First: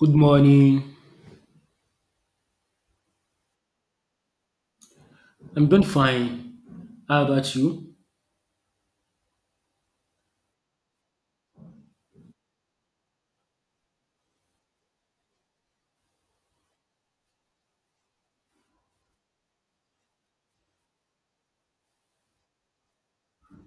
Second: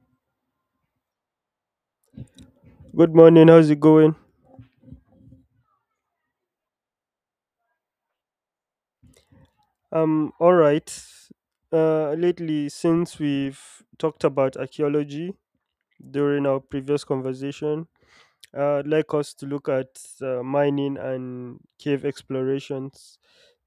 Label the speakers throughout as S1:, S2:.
S1: Good morning.
S2: Good morning. How's it going?
S1: I'm doing fine. How about you?
S2: All right. Lately, since we've talked about archaeology during our previous conversation, I'd like us to look at mining and cave explorations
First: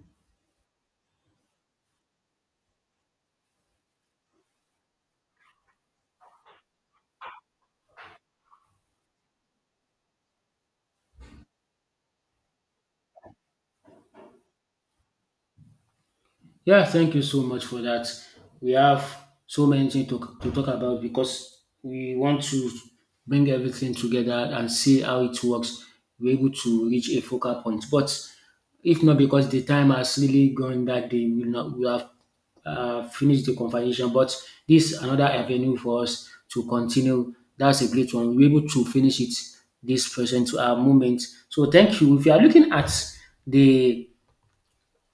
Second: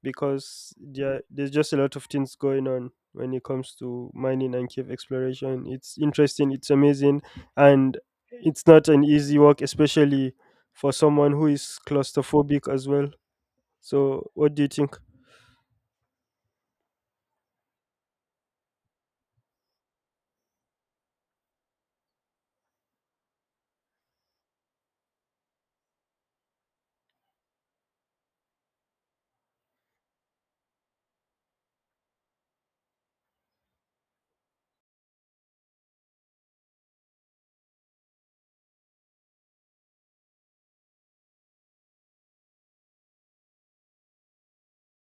S2: because there's just a lot of things going on when it comes to mining and cave exploration. It's interesting, it's amazing, and it's not an easy work, especially for someone who is claustrophobic as well. So, what do you think?
S1: Yeah, thank you so much for that. We have so many things to talk about because we want to bring everything together and see how it works. We're able to reach a focal point. But if not because the time has really gone that day, we will not we have finished the conversation. But this is another avenue for us to continue. That's a great one. We're able to finish it this present moment. So thank you. If you are looking at the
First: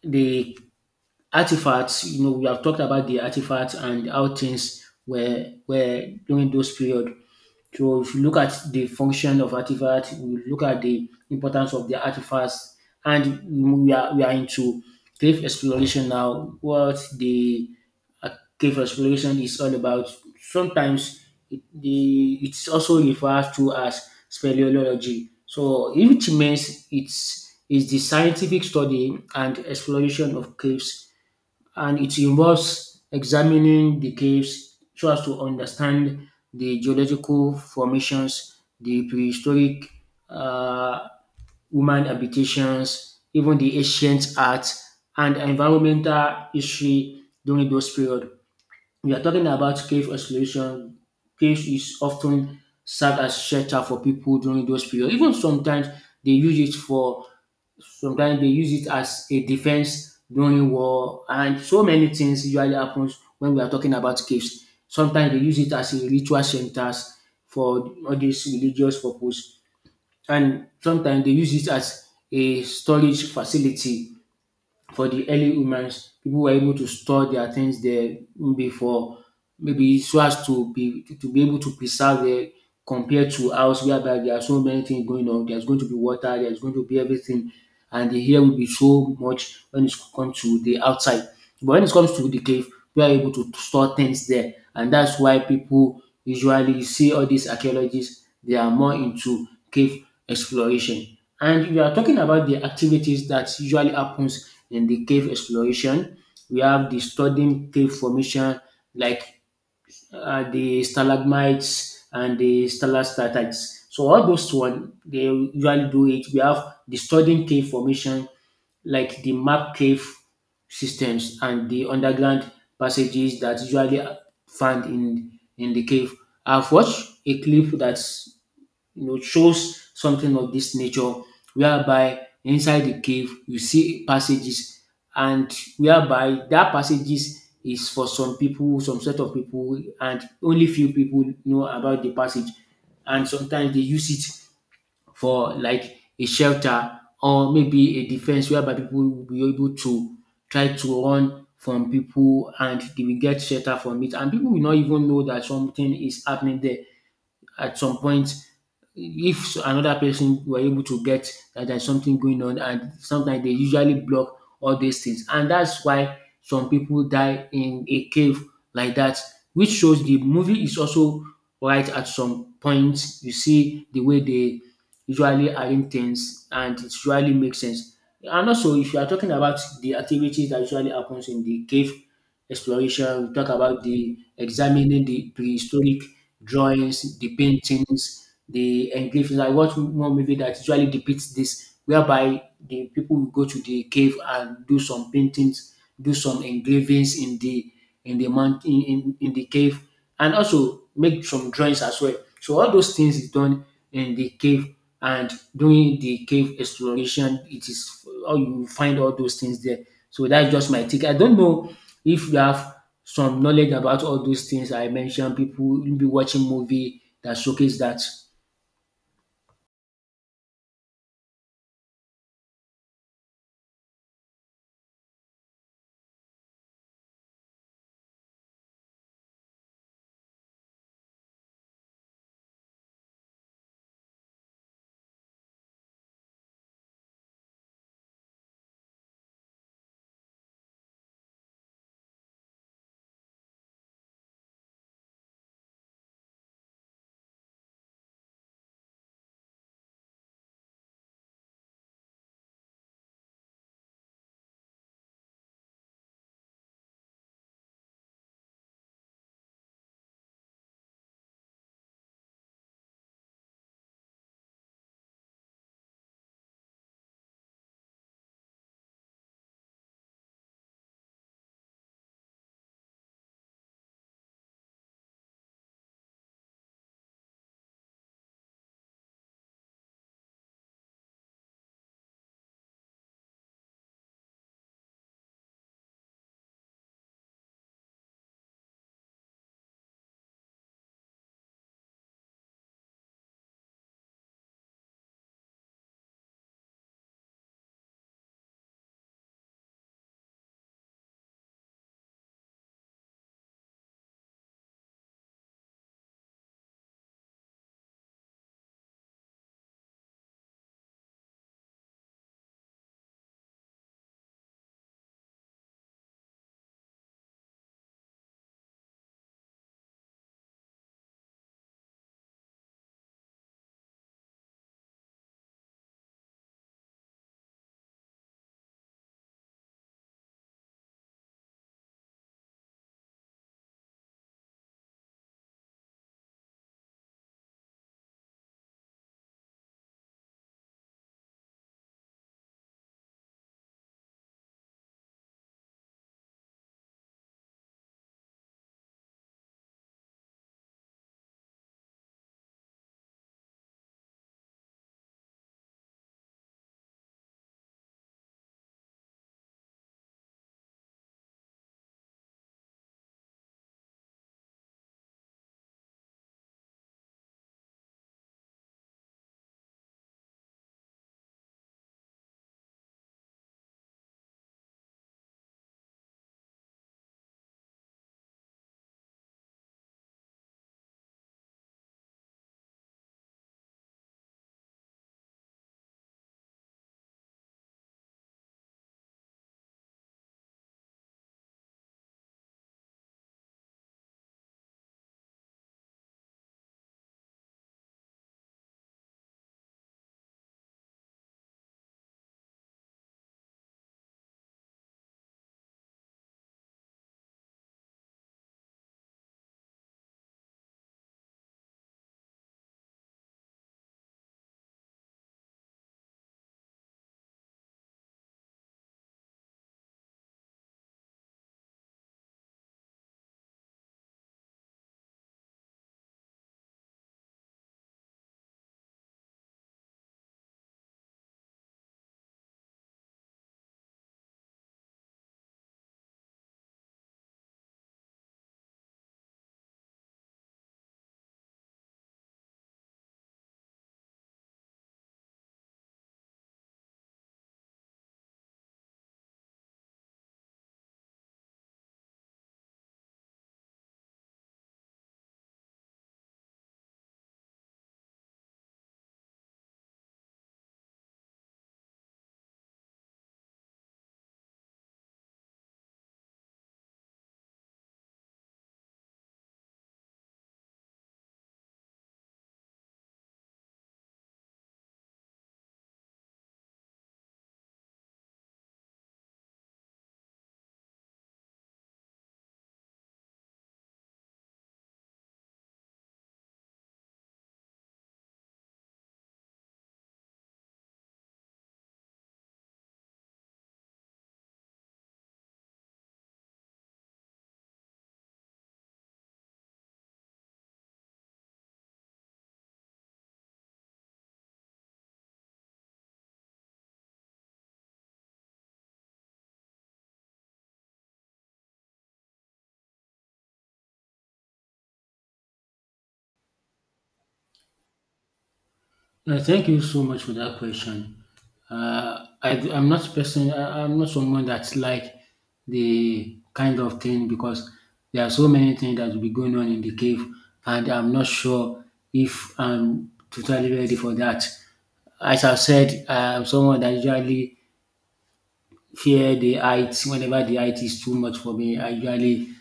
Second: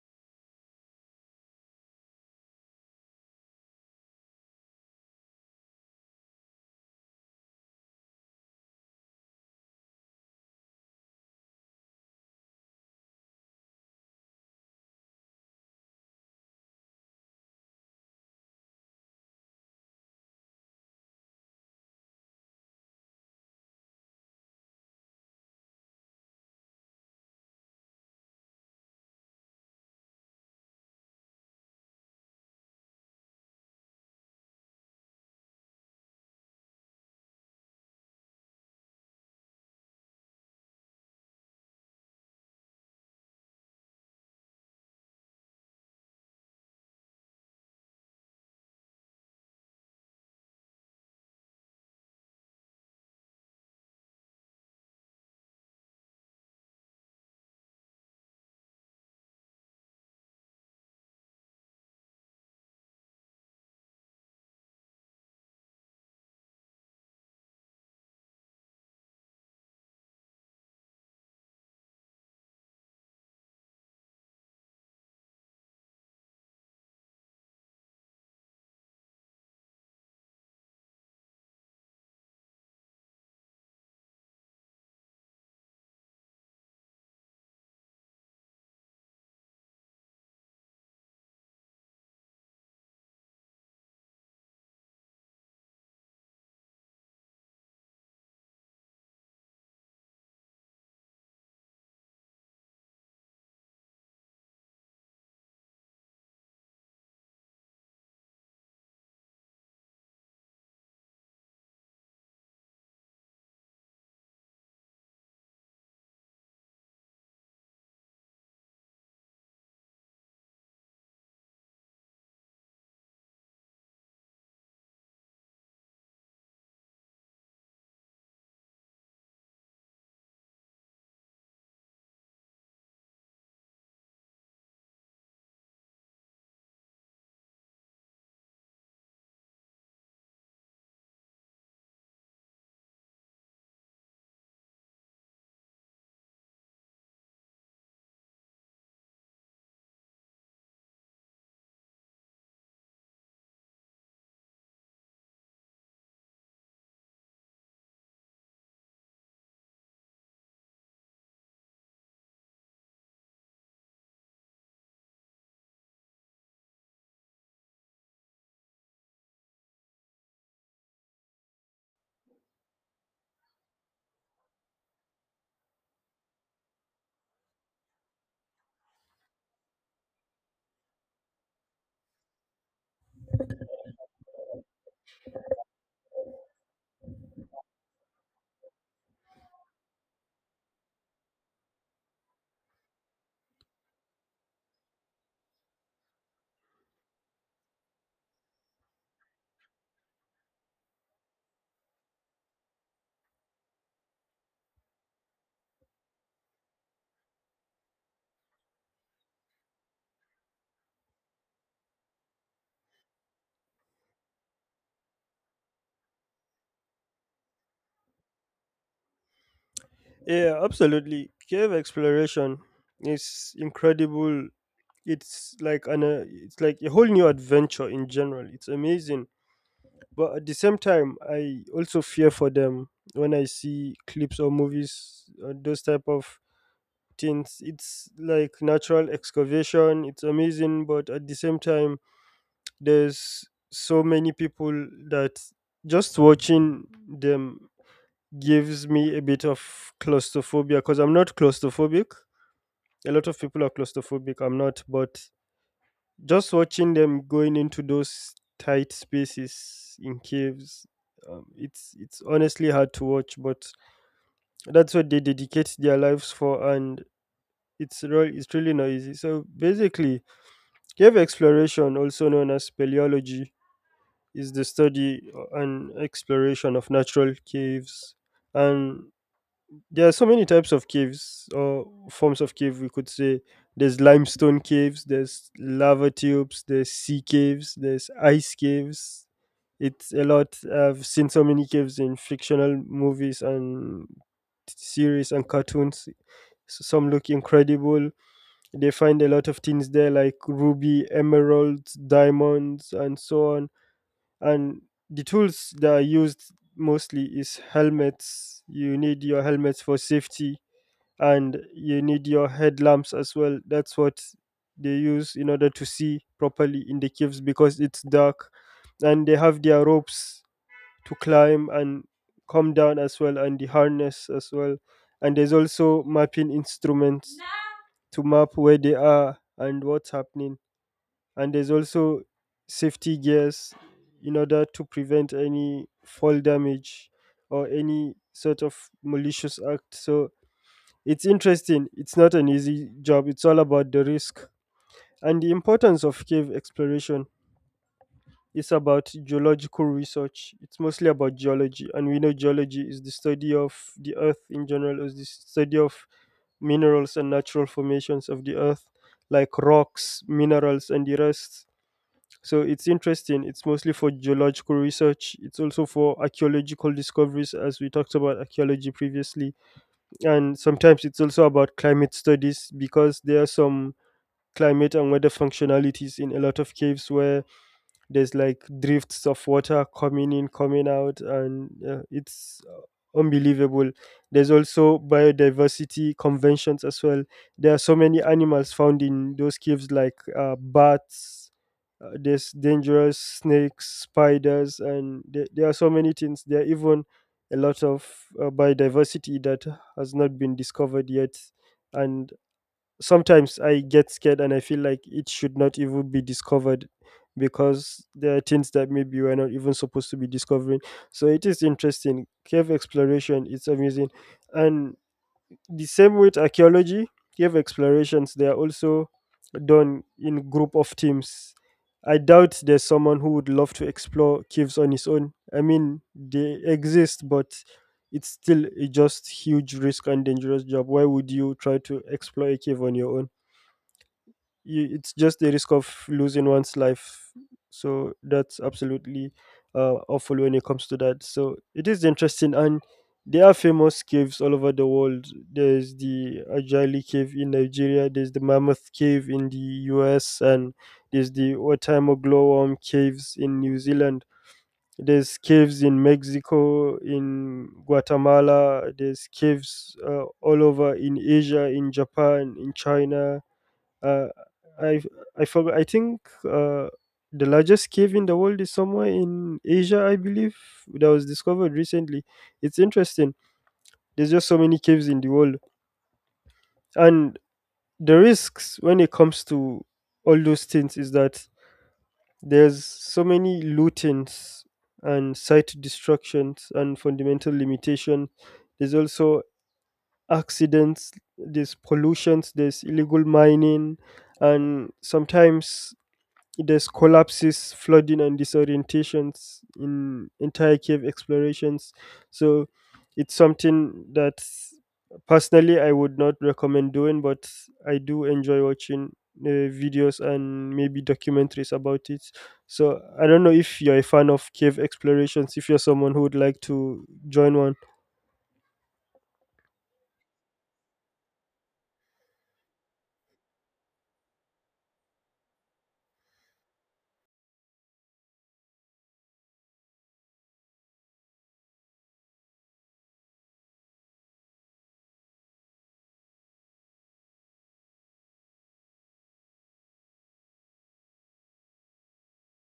S1: the artifacts, you know, we have talked about the artifacts and how things were during those period. So if you look at the function of artifacts, we look at the importance of the artifacts, and we are into cave exploration now. What the uh, cave exploration is all about. Sometimes it's also referred to as speleology. So it means it's is the scientific study and exploration of caves, and it involves examining the caves so as to understand the geological formations, the prehistoric uh, human habitations, even the ancient art and environmental history during those period. We are talking about cave exploration. Caves is often served as shelter for people during those period. Even sometimes they use it for sometimes they use it as a defense during war, and so many things usually happens when we are talking about caves. Sometimes they use it as a ritual centers for all these religious purpose, and sometimes they use it as a storage facility for the early humans. People were able to store their things there before, maybe so as to be able to preserve it compared to us, whereby there are so many things going on. There's going to be water, there's going to be everything, and the air will be so much when it comes to the outside. But when it comes to the cave, we are able to store things there, and that's why people usually, you see, all these archaeologists they are more into cave exploration. And we are talking about the activities that usually happens in the cave exploration. We have the studying cave formation like the stalagmites and the stalactites. So all those one they usually do it. We have the studying cave formation like the map cave systems and the underground passages that usually found in the cave. I've watched a clip that's, you know, shows something of this nature, whereby inside the cave you see passages, and whereby that passages is for some people, some set of people, and only few people know about the passage. And sometimes they use it for like a shelter or maybe a defense, whereby people will be able to try to run from people and they will get shelter from it, and people will not even know that something is happening there. At some point, if another person were able to get that there's something going on, and sometimes they usually block all these things, and that's why some people die in a cave like that, which shows the movie is also right at some points. You see the way they usually arrange things and it usually makes sense. And also, if you are talking about the activities that usually happens in the cave exploration, we talk about the examining the prehistoric drawings, the paintings, the engravings. I watched one movie that usually depicts this, whereby the people will go to the cave and do some paintings, do some engravings in the mountain, in the cave, and also make some drawings as well. So all those things is done in the cave, and during the cave exploration, it is all you find all those things there. So that's just my take. I don't know if you have some knowledge about all those things I mentioned. People will be watching movie that showcase that.
S2: Yeah, absolutely. Cave exploration is incredible. It's like a whole new adventure in general. It's amazing, but at the same time, I also fear for them when I see clips or movies or those type of things. It's like natural excavation. It's amazing, but at the same time, there's so many people that just watching them gives me a bit of claustrophobia because I'm not claustrophobic. A lot of people are claustrophobic, I'm not, but just watching them going into those tight spaces in caves, it's honestly hard to watch, but that's what they dedicate their lives for, and it's really not easy. So basically, cave exploration, also known as speleology, is the study and exploration of natural caves. And there are so many types of caves or forms of cave, we could say. There's limestone caves, there's lava tubes, there's sea caves, there's ice caves. It's a lot. I've seen so many caves in fictional movies and series and cartoons. Some look incredible. They find a lot of things there like ruby, emeralds, diamonds, and so on, and the tools that are used mostly is helmets. You need your helmets for safety, and you need your headlamps as well. That's what they use in order to see properly in the caves because it's dark. And they have their ropes to climb and come down as well, and the harness as well. And there's also mapping instruments to map where they are and what's happening. And there's also safety gears in order to prevent any fall damage or any sort of malicious act. So it's interesting, it's not an easy job, it's all about the risk. And the importance of cave exploration is about geological research. It's mostly about geology, and we know geology is the study of the earth in general, is the study of minerals and natural formations of the earth, like rocks, minerals, and the rest. So it's interesting. It's mostly for geological research. It's also for archaeological discoveries, as we talked about archaeology previously. And sometimes it's also about climate studies because there are some climate and weather functionalities in a lot of caves where there's like drifts of water coming in, coming out, and it's unbelievable. There's also biodiversity conventions as well. There are so many animals found in those caves, like bats, there's dangerous snakes, spiders, and there are so many things. There are even a lot of biodiversity that has not been discovered yet. And sometimes I get scared and I feel like it should not even be discovered because there are things that maybe we're not even supposed to be discovering. So it is interesting. Cave exploration, it's amazing. And the same with archaeology, cave explorations, they are also done in group of teams. I doubt there's someone who would love to explore caves on his own. I mean, they exist, but it's still a just huge risk and dangerous job. Why would you try to explore a cave on your own? You, it's just the risk of losing one's life. So that's absolutely awful when it comes to that. So it is interesting, and there are famous caves all over the world. There's the Ajali cave in Nigeria. There's the Mammoth cave in the U.S., and there's the Otaimo glowworm caves in New Zealand. There's caves in Mexico, in Guatemala. There's caves all over in Asia, in Japan, in China. Uh, I I forgot. I think the largest cave in the world is somewhere in Asia, I believe, that was discovered recently. It's interesting. There's just so many caves in the world, and the risks when it comes to all those things is that there's so many lootings and site destructions and fundamental limitation. There's also accidents. There's pollutions. There's illegal mining, and sometimes there's collapses, flooding, and disorientations in entire cave explorations. So it's something that personally I would not recommend doing, but I do enjoy watching videos and maybe documentaries about it. So I don't know if you're a fan of cave explorations, if you're someone who would like to join one.
S1: Thank you so much for that question. I'm not person. I'm not someone that's like the kind of thing because there are so many things that will be going on in the cave, and I'm not sure if I'm totally ready for that. As I've said, I'm someone that usually fear the heights. Whenever the height is too much for me, I usually, you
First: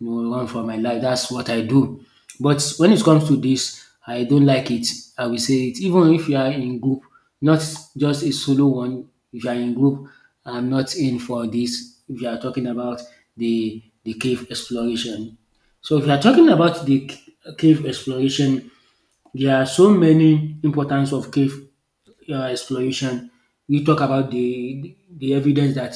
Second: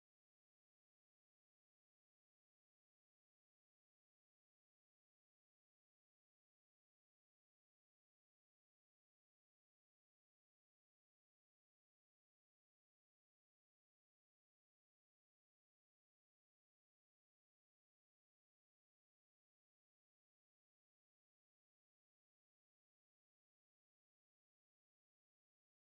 S1: know, run for my life. That's what I do. But when it comes to this, I don't like it. I will say it. Even if you are in group, not just a solo one. If you are in group, I'm not in for this. If you are talking about the cave exploration, so if you are talking about cave exploration, there are so many importance of cave exploration. We talk about the evidence that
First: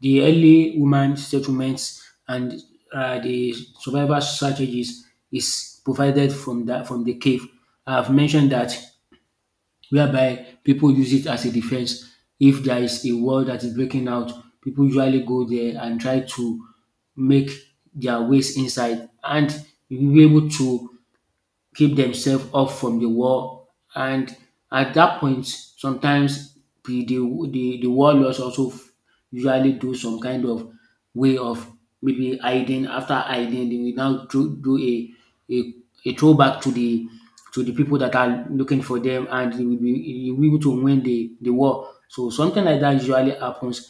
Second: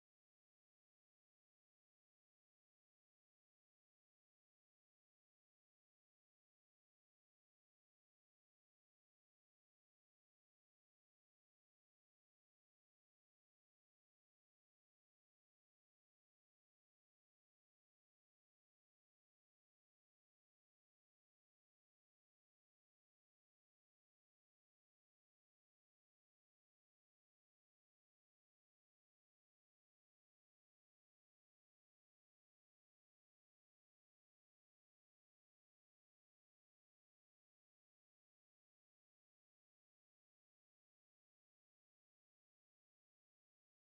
S1: the early human settlements and the survival strategies is provided from the cave. I've mentioned that whereby people use it as a defense. If there is a war that is breaking out, people usually go there and try to make their ways inside, and you will be able to keep themselves off from the wall. And at that point, sometimes the the the warlords usually do some kind of way of maybe hiding. After hiding, they will now do a, a a throwback to the people that are looking for them, and they will be you will be able to win the war. So something like that usually happens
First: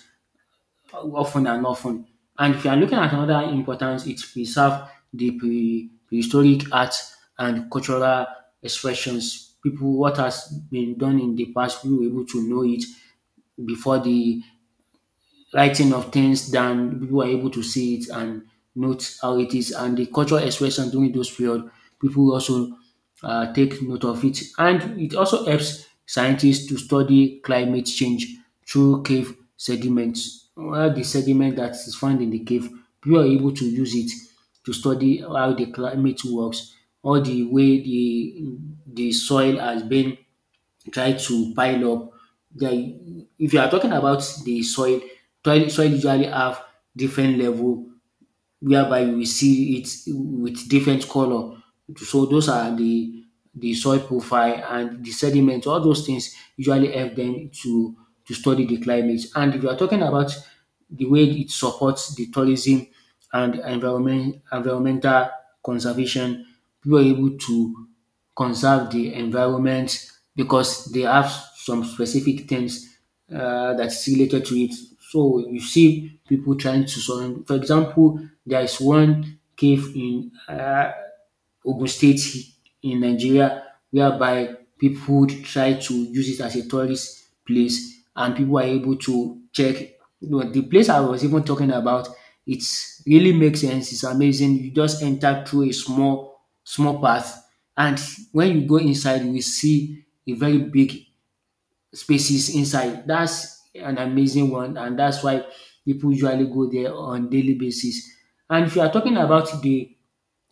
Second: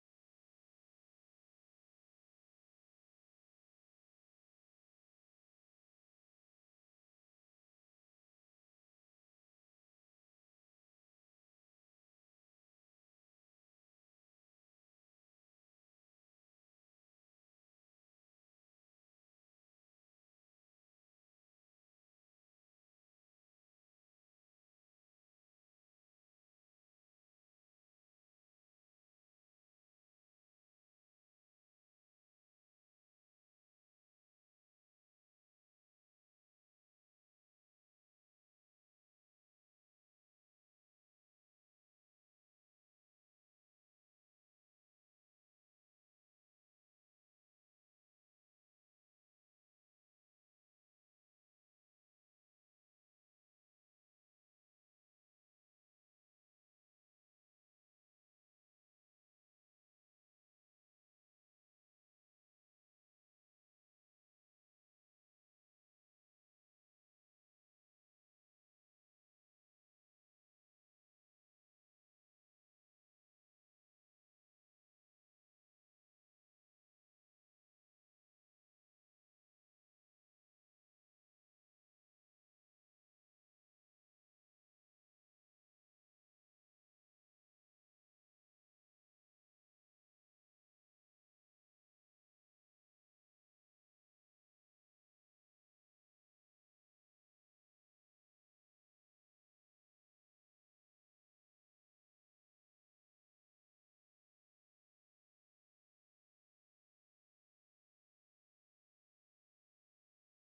S1: often and often. And if you are looking at another importance, it preserve the prehistoric art and cultural expressions. People, what has been done in the past, we were able to know it before the writing of things down. People are able to see it and note how it is. And the cultural expression during those period, people also take note of it. And it also helps scientists to study climate change through cave sediments. Well, the sediment that is found in the cave, people are able to use it to study how the climate works, or the way the soil has been try to pile up. The, if you are talking about the soil, soil usually have different level, whereby we see it with different color. So those are the soil profile and the sediment. All those things usually help them to study the climate. And if you are talking about the way it supports the tourism and environmental conservation, people are able to conserve the environment because they have some specific things that's related to it. So you see people trying to surround. For example, there is one cave in Ogun State in Nigeria, whereby people would try to use it as a tourist place and people are able to check. But the place I was even talking about, it's really makes sense. It's amazing. You just enter through a small, small path, and when you go inside, you will see a very big spaces inside. That's an amazing one, and that's why people usually go there on daily basis. And if you are talking about the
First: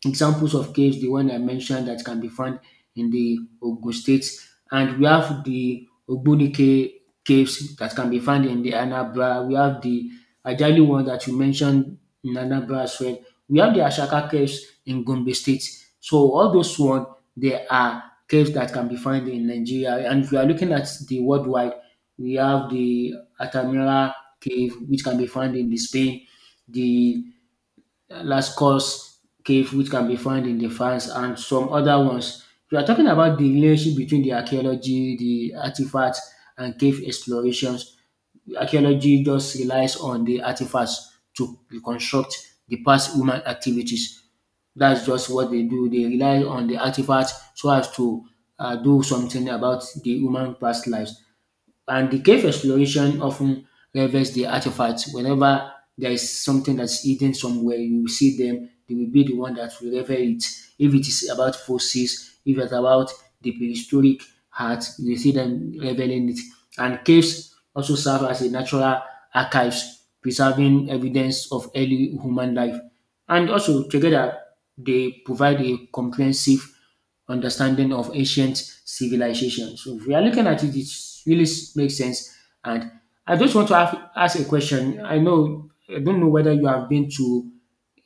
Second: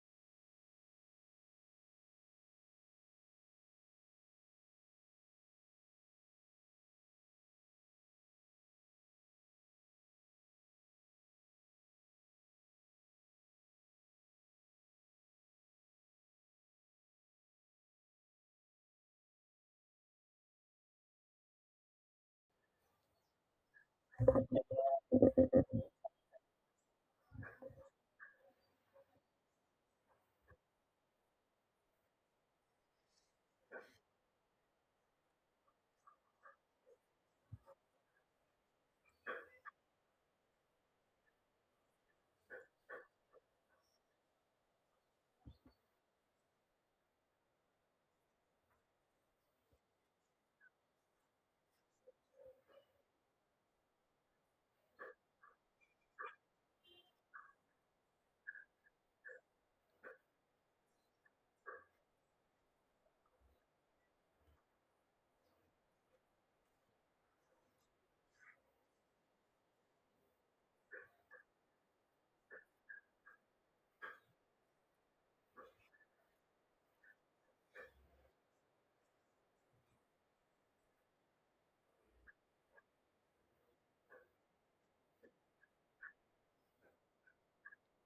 S1: examples of caves, the one I mentioned that can be found in the Ogun State, and we have the Ogbunike caves that can be found in the Anambra. We have the Ajali one that you mentioned in Anambra as well. We have the Ashaka caves in Gombe State. So all those one, they are caves that can be found in Nigeria. And if you are looking at the worldwide, we have the Atamira cave, which can be found in the Spain, the Last Course Cave, which can be found in the France, and some other ones. We are talking about the relationship between the archaeology, the artifacts, and cave explorations. Archaeology just relies on the artifacts to reconstruct the past human activities. That's just what they do. They rely on the artifacts so as to do something about the human past lives. And the cave exploration often reveals the artifacts. Whenever there is something that's hidden somewhere, you will see them. They will be the one that will reveal it. If it is about fossils, if it's about the prehistoric art, you will see them revealing it. And caves also serve as a natural archives, preserving evidence of early human life. And also, together, they provide a comprehensive understanding of ancient civilizations. So, if we are looking at it, it really makes sense. And I just want to ask a question. I know, I don't know whether you have been to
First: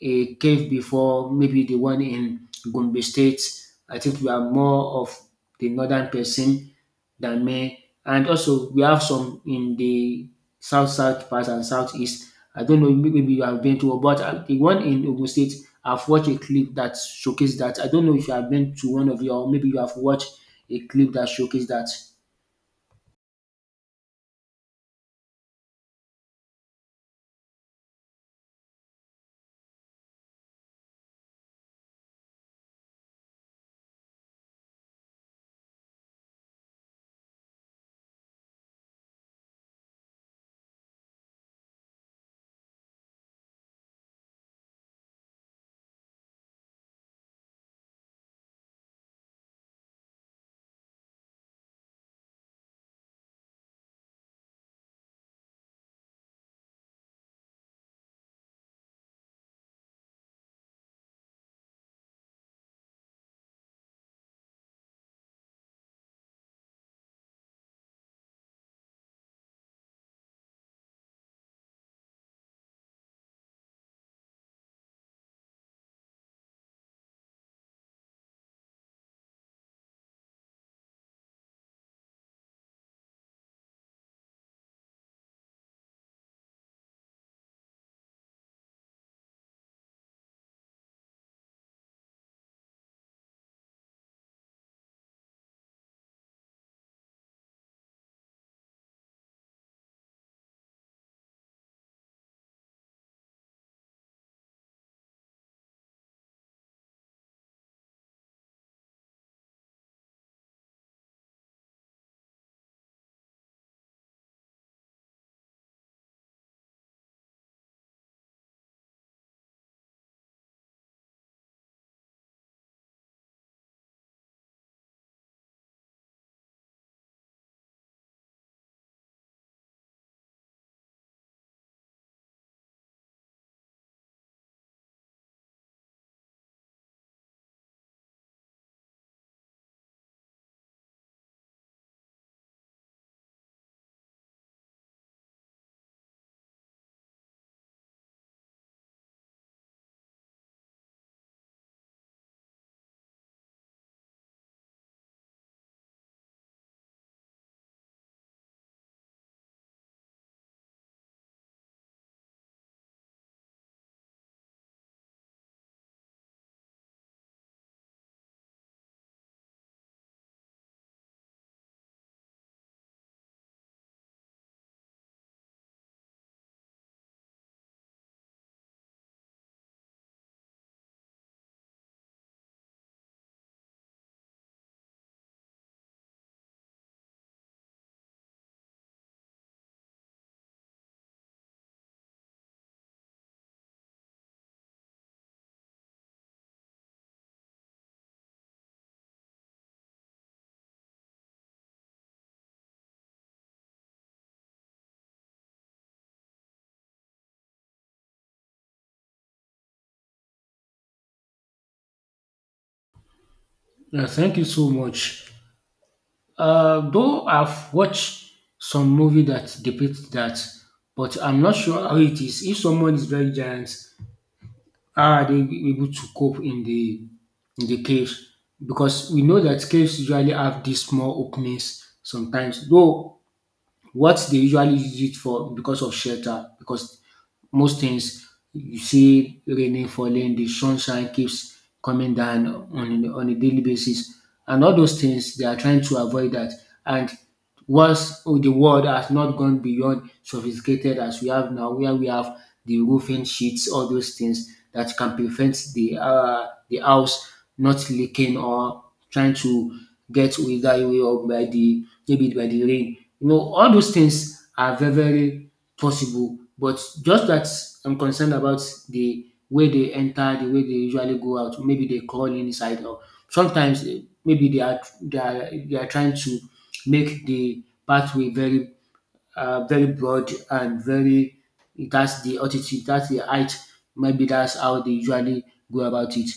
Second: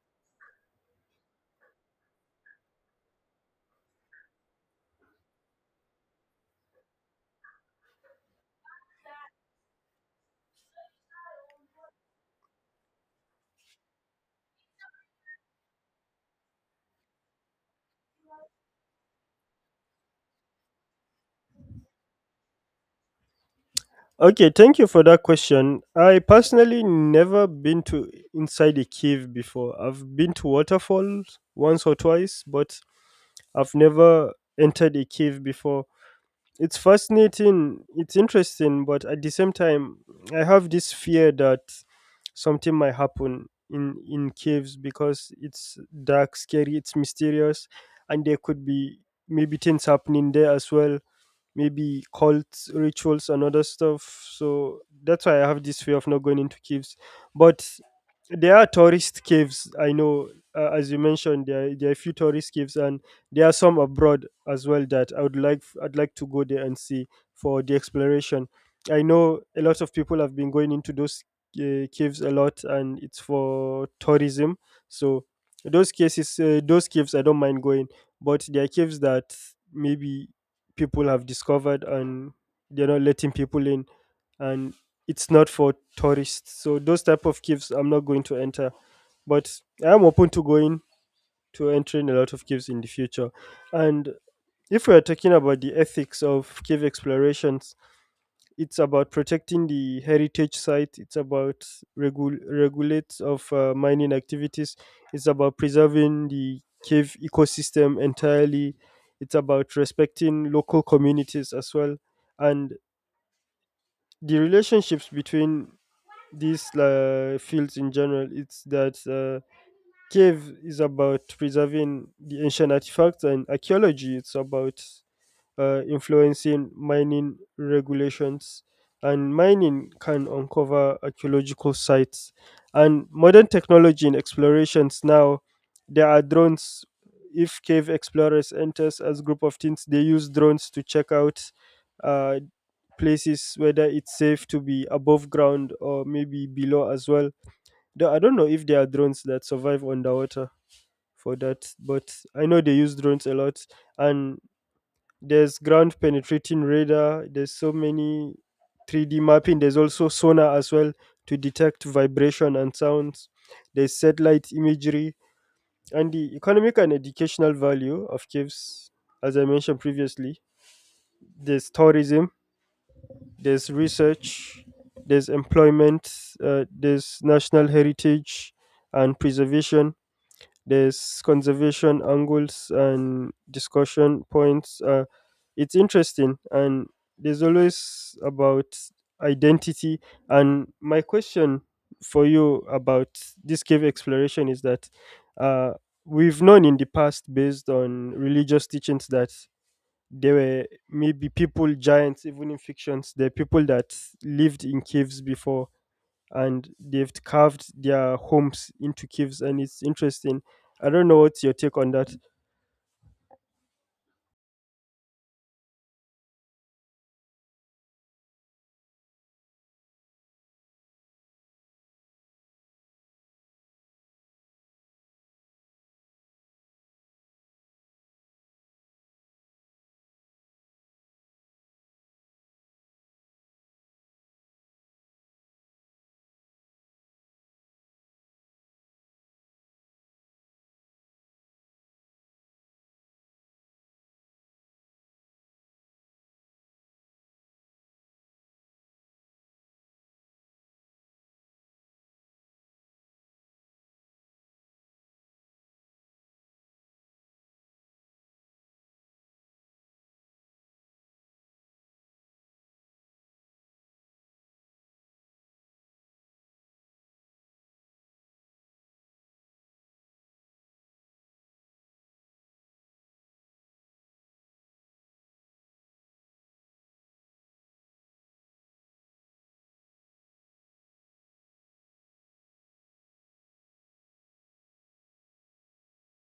S1: a cave before, maybe the one in Gombe State. I think you are more of the northern person than men. And also we have some in the south south part and southeast. I don't know maybe you have been to but the one in Ogun State. I've watched a clip that showcased that. I don't know if you have been to one of you, or maybe you have watched a clip that showcased that.
S2: Okay, thank you for that question. I personally never been to inside a cave before. I've been to waterfalls once or twice, but I've never entered a cave before. It's fascinating, it's interesting, but at the same time, I have this fear that something might happen in caves because it's dark, scary, it's mysterious, and there could be maybe things happening there as well, maybe cult rituals and other stuff. So that's why I have this fear of not going into caves. But there are tourist caves. I know, as you mentioned, there are a few tourist caves, and there are some abroad as well that I would like. I'd like to go there and see for the exploration. I know a lot of people have been going into those caves a lot, and it's for tourism. So those cases, those caves, I don't mind going, but there are caves that maybe people have discovered and they're not letting people in, and it's not for tourists. So those type of caves I'm not going to enter, but I'm open to going to entering a lot of caves in the future. And if we are talking about the ethics of cave explorations, it's about protecting the heritage site, it's about regulates of mining activities, it's about preserving the cave ecosystem entirely, it's about respecting local communities as well. And the relationships between these fields in general, it's that cave is about preserving the ancient artifacts, and archaeology it's about influencing mining regulations, and mining can uncover archaeological sites. And modern technology in explorations now, there are drones. If cave explorers enters as group of teens, they use drones to check out uh, places whether it's safe to be above ground or maybe below as well. Though I don't know if there are drones that survive underwater for that, but I know they use drones a lot. And there's ground penetrating radar, there's so many 3D mapping, there's also sonar as well to detect vibration and sounds, there's satellite imagery. And the economic and educational value of caves, as I mentioned previously, there's tourism, there's research, there's employment, there's national heritage and preservation, there's conservation angles and discussion points. It's interesting, and there's always about identity. And my question for you about this cave exploration is that, uh, we've known in the past based on religious teachings that there were maybe people giants. Even in fictions there are people that lived in caves before, and they've carved their homes into caves, and it's interesting. I don't know what's your take on that.
S1: Yeah, thank you so much. Though I've watched some movie that depicts that, but I'm not sure how it is. If someone is very giant, how are they able to cope in the caves? Because we know that caves usually have these small openings sometimes, though what they usually use it for because of shelter because most things you see raining falling, the sunshine keeps coming down on a daily basis, and all those things they are trying to avoid that. And once the world has not gone beyond sophisticated as we have now, where we have the roofing sheets, all those things that can prevent the house not leaking or trying to get wither away or by the maybe by the rain you know, all those things are very, very possible. But just that I'm concerned about the way they enter, the way they usually go out. Maybe they crawl inside, or sometimes maybe they are trying to make the pathway very very broad and very that's the altitude, that's the height. Maybe that's how they usually go about it.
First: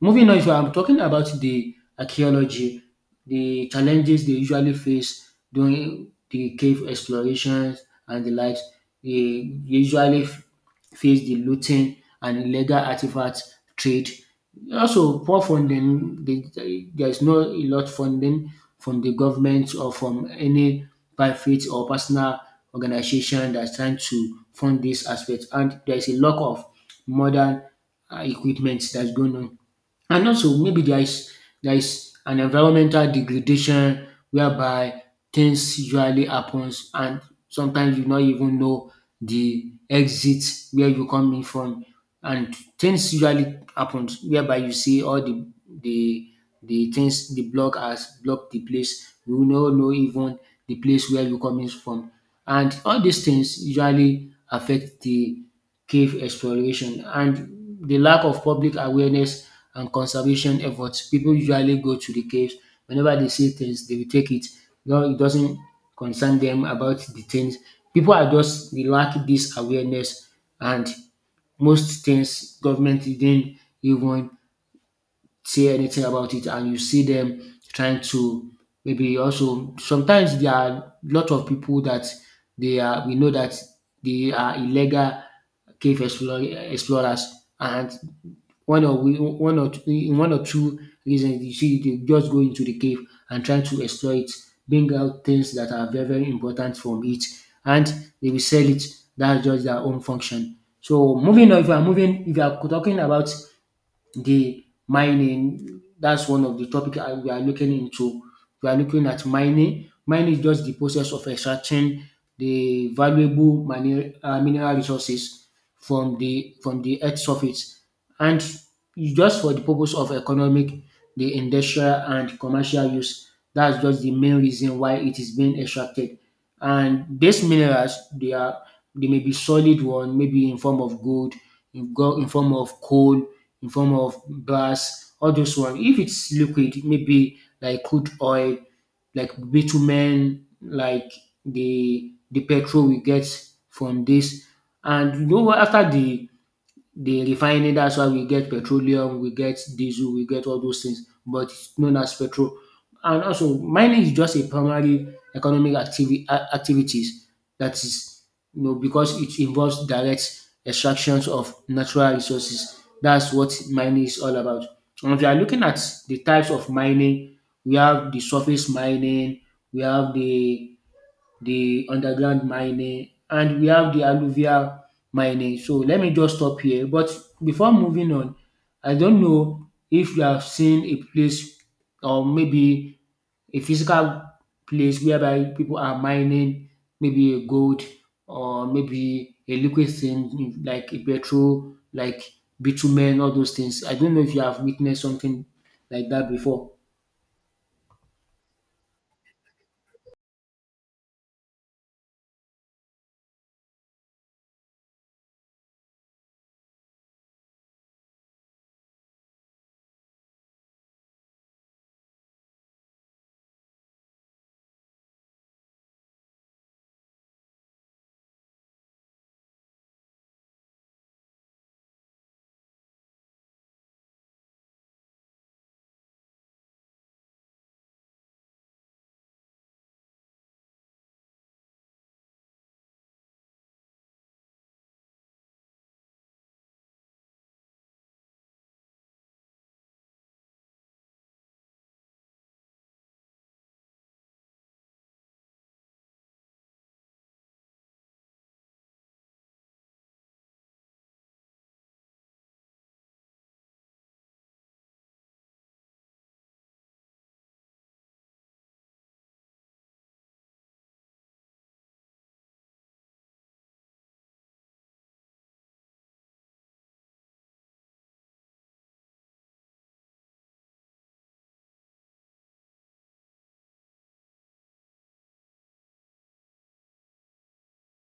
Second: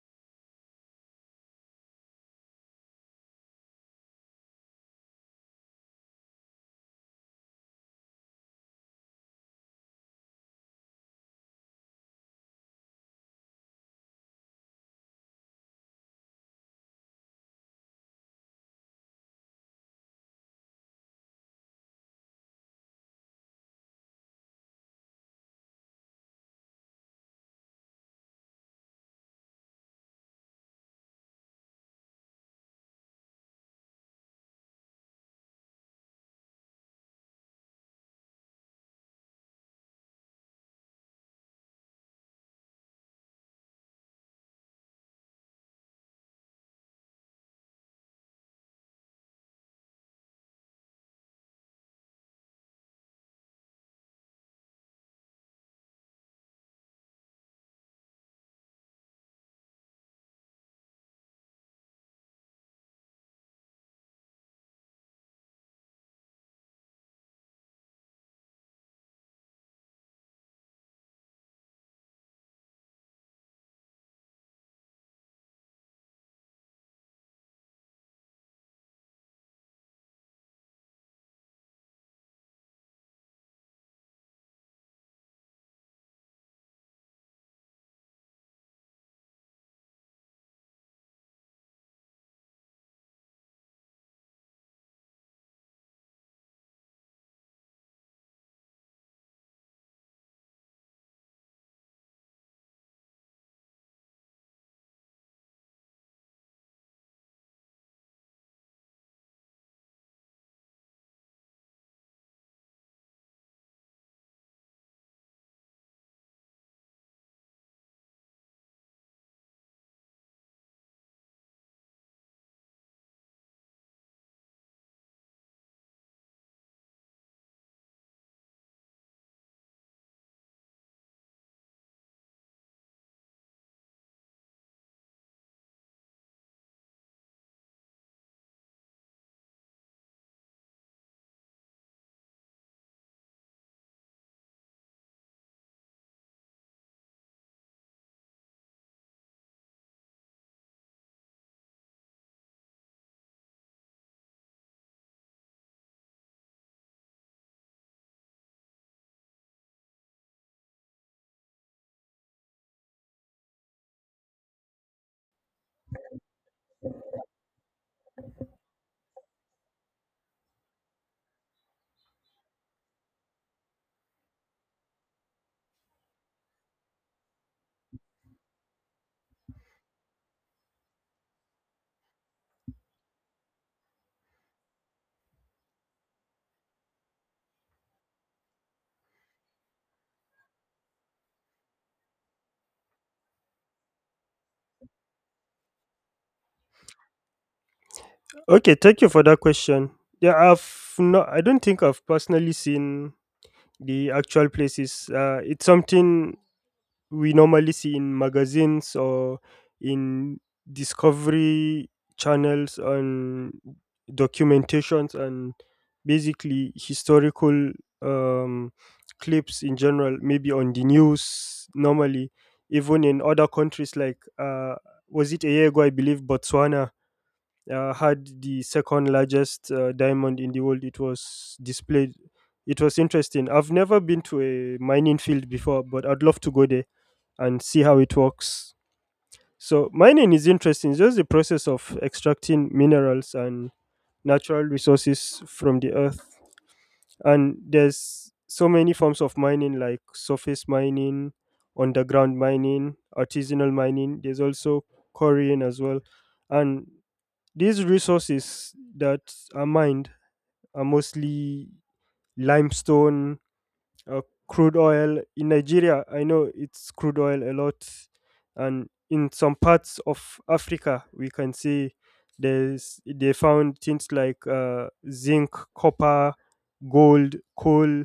S1: Moving on, if I'm talking about the archaeology, the challenges they usually face during the cave explorations and the likes, they usually face the looting and illegal artifact trade. Also, poor funding. There's no a lot funding from the government or from any private or personal organization that's trying to fund this aspect. And there's a lot of modern equipment that's going on. And also maybe there is an environmental degradation whereby things usually happens and sometimes you not even know the exit where you coming from, and things usually happens whereby you see all the the things the block has blocked the place you no know even the place where you coming from, and all these things usually affect the cave exploration and the lack of public awareness and conservation efforts. People usually go to the caves. Whenever they see things, they will take it. No, it doesn't concern them about the things. People are just they lack this awareness, and most things government didn't even say anything about it and you see them trying to maybe also sometimes there are a lot of people that they are we know that they are illegal explorers, and one or we one or two in one or two reasons you see they just go into the cave and try to explore it, bring out things that are very very important from it, and they will sell it. That's just their own function. So moving on, if you are moving if you are talking about the mining. That's one of the topic we are looking into. We are looking at mining. Mining is just the process of extracting the valuable mineral resources from the earth surface, and it's just for the purpose of economic, the industrial and commercial use. That's just the main reason why it is being extracted. And these minerals, they are they may be solid one, maybe in form of gold, in form of coal, in form of brass, all those one. If it's liquid, maybe like crude oil, like bitumen, like the petrol we get from this. And you know what? After the they refine it. That's why we get petroleum, we get diesel, we get all those things but it's known as petrol. And also mining is just a primary activities that is you know because it involves direct extractions of natural resources. That's what mining is all about. And if you are looking at the types of mining, we have the surface mining, we have the underground mining, and we have the alluvial mining. So let me just stop here. But before moving on, I don't know if you have seen a place or maybe a physical place whereby people are mining maybe a gold or maybe a liquid thing like a petrol, like bitumen, all those things. I don't know if you have witnessed something like that before.
S2: Okay, thank you for that question. Yeah, I've not, I don't think I've personally seen the actual places. It's something we normally see in magazines or in discovery channels and documentations, and basically historical um, clips in general, maybe on the news normally, even in other countries. Like was it a year ago, I believe Botswana had the second largest diamond in the world. It was displayed, it was interesting. I've never been to a mining field before, but I'd love to go there and see how it works. So mining is interesting. It's just the process of extracting minerals and natural resources from the earth. And there's so many forms of mining like surface mining, underground mining, artisanal mining. There's also quarrying as well. And these resources that are mined are mostly limestone, uh, crude oil in Nigeria. I know it's crude oil a lot, and in some parts of Africa, we can see there's they found things like zinc, copper, gold, coal,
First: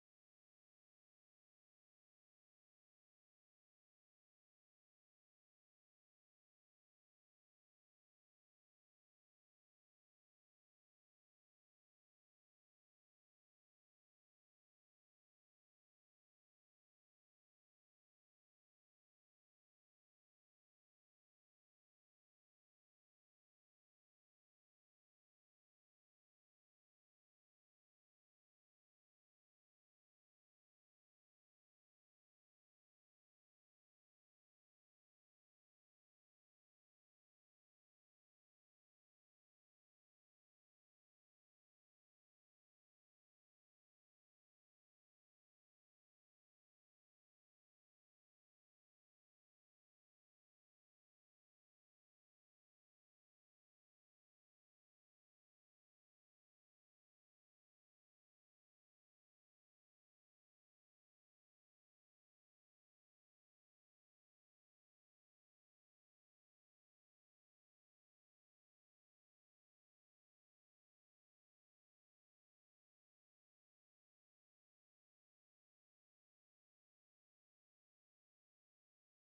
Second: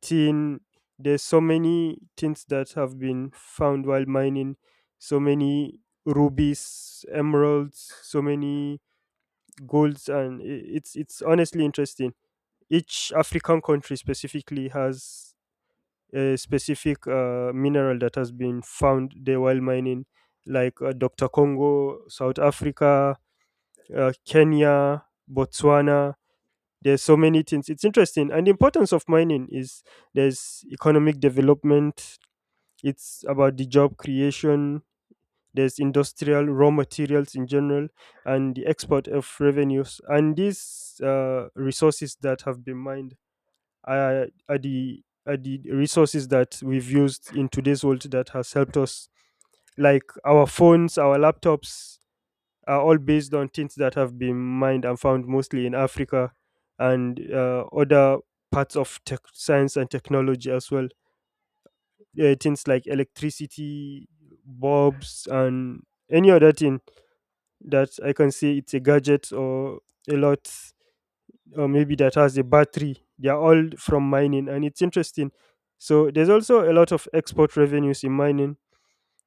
S2: tin. There's so many things that have been found while mining. So many rubies, emeralds, so many golds, and it's it's honestly interesting. Each African country specifically has a specific mineral that has been found there while mining, like Dr. Congo, South Africa, Kenya, Botswana. There's so many things. It's interesting. And the importance of mining is there's economic development, it's about the job creation, there's industrial raw materials in general, and the export of revenues. And these resources that have been mined are the resources that we've used in today's world that has helped us. Like our phones, our laptops are all based on things that have been mined and found mostly in Africa, and other parts of tech, science, and technology as well. Things like electricity, bulbs, and any other thing that I can say it's a gadget or a lot, or maybe that has a battery. They are all from mining, and it's interesting. So there's also a lot of export revenues in mining.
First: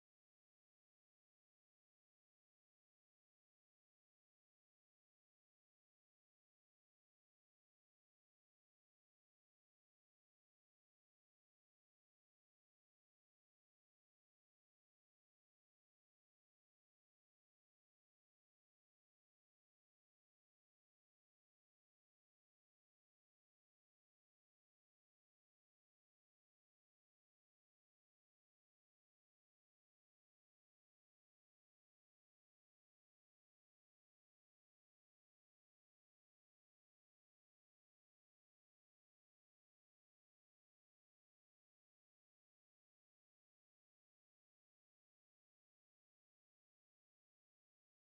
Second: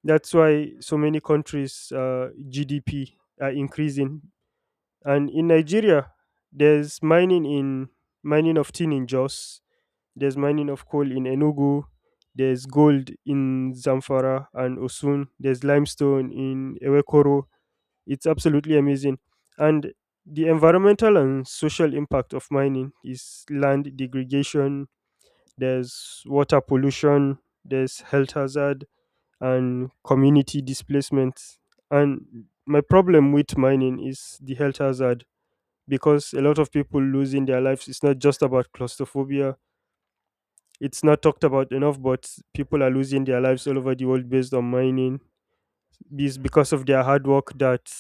S2: That's why so many countries' GDP are increasing. And in Nigeria, there's mining in mining of tin in Jos. There's mining of coal in Enugu. There's gold in Zamfara and Osun. There's limestone in Ewekoro. It's absolutely amazing. And the environmental and social impact of mining is land degradation, there's water pollution, there's health hazard, and community displacement. And my problem with mining is the health hazard because a lot of people losing their lives. It's not just about claustrophobia, it's not talked about enough, but people are losing their lives all over the world based on mining. It's because of their hard work that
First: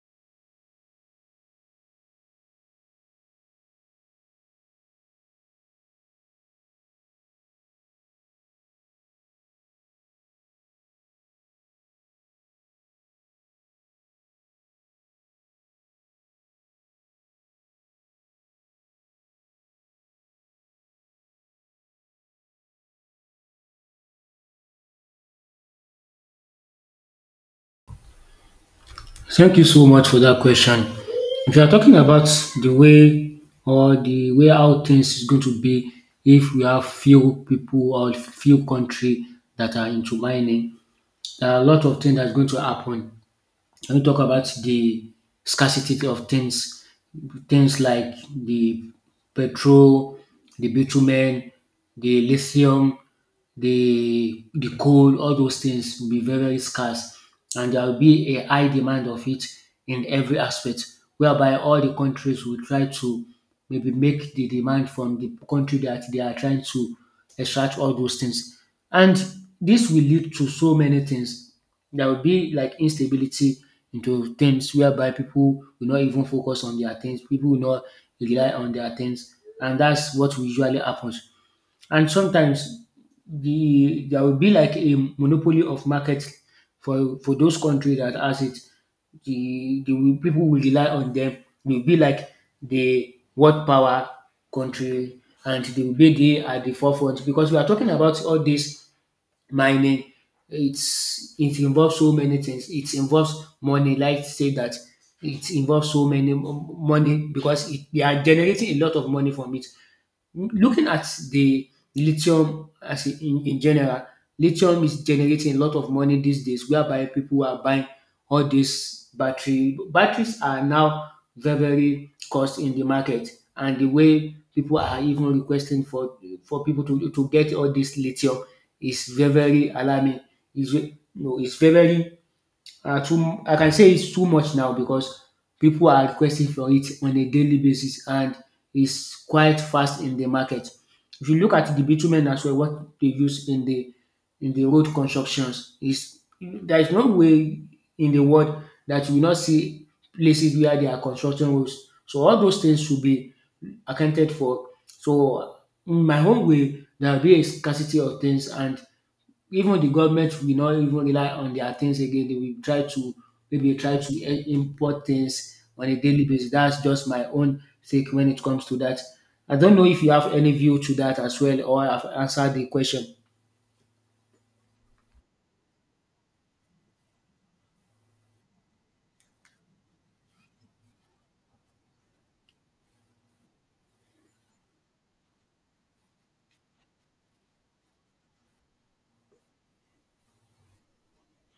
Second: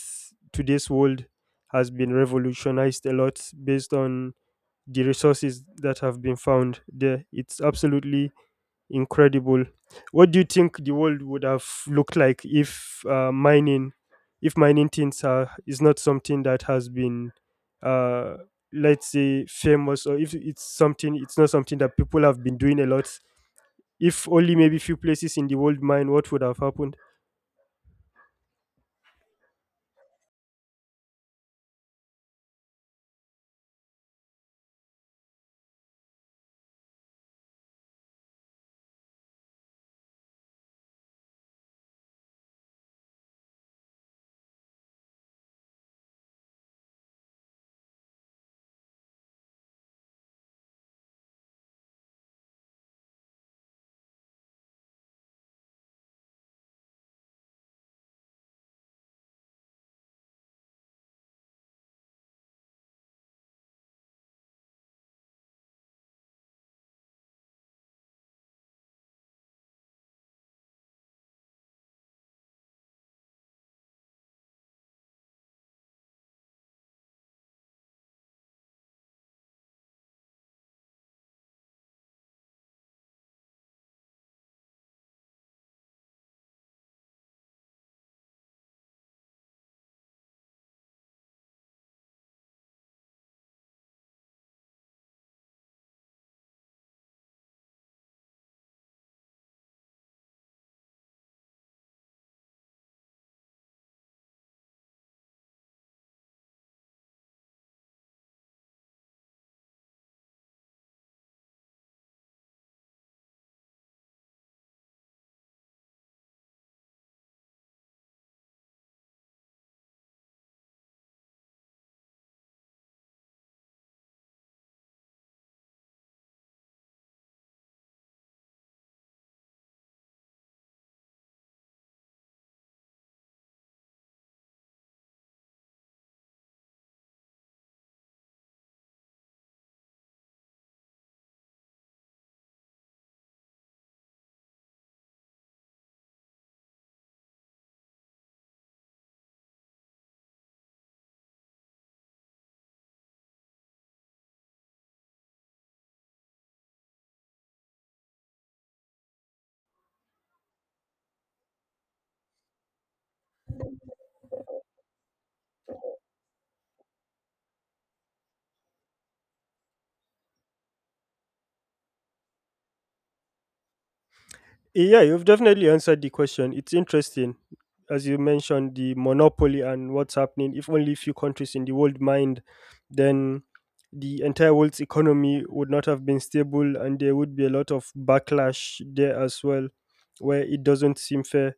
S2: today's world has been revolutionized a lot based on the resources that have been found there. It's absolutely incredible. What do you think the world would have looked like if if mining is not something that has been, uh, let's say, famous, or if it's something, it's not something that people have been doing a lot. If only maybe few places in the world mine, what would have happened?
S1: Thank you so much for that question. If you are talking about the way or the way how things is going to be if we have few people or few country that are into mining, there are a lot of things that's going to happen. When we talk about the scarcity of things, things like the petrol, the bitumen, the lithium, the coal, all those things will be very, very scarce. And there will be a high demand of it in every aspect, whereby all the countries will try to maybe make the demand from the country that they are trying to extract all those things. And this will lead to so many things. There will be like instability into things whereby people will not even focus on their things, people will not rely on their things, and that's what usually happens. And sometimes there will be like a monopoly of market for those countries that has it. People will rely on them. Will be like the world power country, and they will be there at the forefront because we are talking about all this mining. It's it involves so many things, it involves money like say that it involves so many money because it, they are generating a lot of money from it. Looking at the lithium as in, in general, lithium is generating a lot of money these days, whereby people are buying all these battery. Batteries are now very, very cost in the market, and the way people are even requesting for people to get all this lithium is very, very alarming. Is you know, it's very very too I can say it's too much now because people are requesting for it on a daily basis and it's quite fast in the market. If you look at the bitumen as well, what they use in the road constructions is there is no way in the world that you will not see places where they are constructing roads. So all those things should be accounted for. So in my own way, there will be a scarcity of things and even the government will not even rely on their things again. They will try to maybe import things on a daily basis. That's just my own take when it comes to that. I don't know if you have any view to that as well, or I've answered the question.
S2: Yeah, you've definitely answered the question. It's interesting, as you mentioned, the monopoly and what's happening. If only few countries in the world mined, then the entire world's economy would not have been stable, and there would be a lot of backlash there as well, where it doesn't seem fair.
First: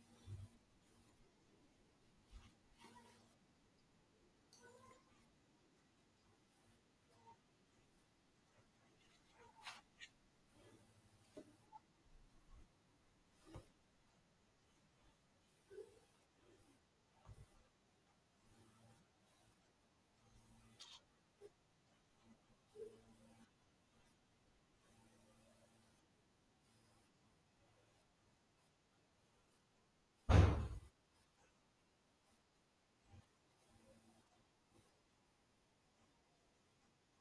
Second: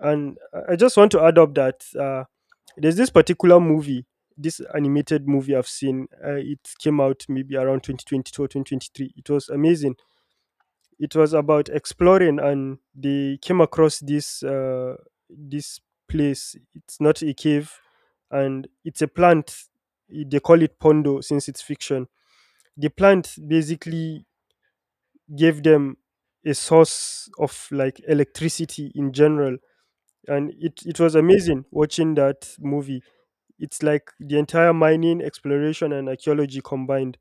S2: And I just want to add up that, there's this particular movie, this animated movie I've seen. It came out maybe around 2022 or 2023. It was amazing. It was about exploring, and they came across this this place. It's not a cave, and it's a plant. They call it pondo, since it's fiction. The plant basically gave them a source of like electricity in general. And it was amazing watching that movie. It's like the entire mining, exploration, and archaeology combined.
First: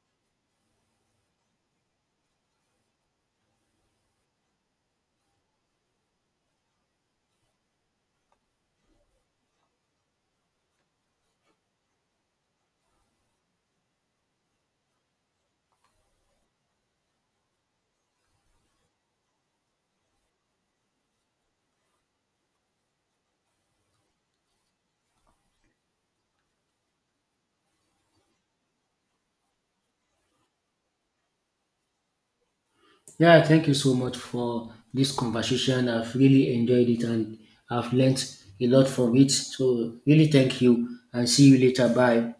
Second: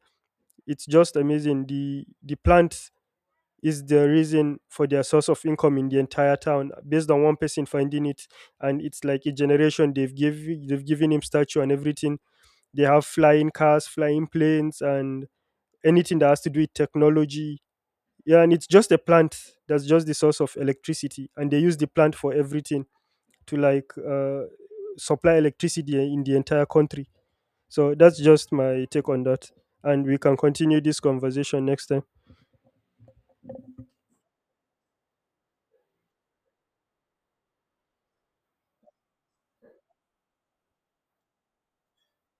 S2: It's just amazing. The plant is the reason for their source of income in the entire town, based on one person finding it. And it's like a generation. They've given him statue and everything. They have flying cars, flying planes, and anything that has to do with technology. Yeah, and it's just a plant. That's just the source of electricity, and they use the plant for everything to, like, supply electricity in the entire country. So that's just my take on that. And we can continue this conversation next time.
S1: Yeah, thank you so much for this conversation. I've really enjoyed it and I've learnt a lot from it. So, really, thank you and see you later. Bye.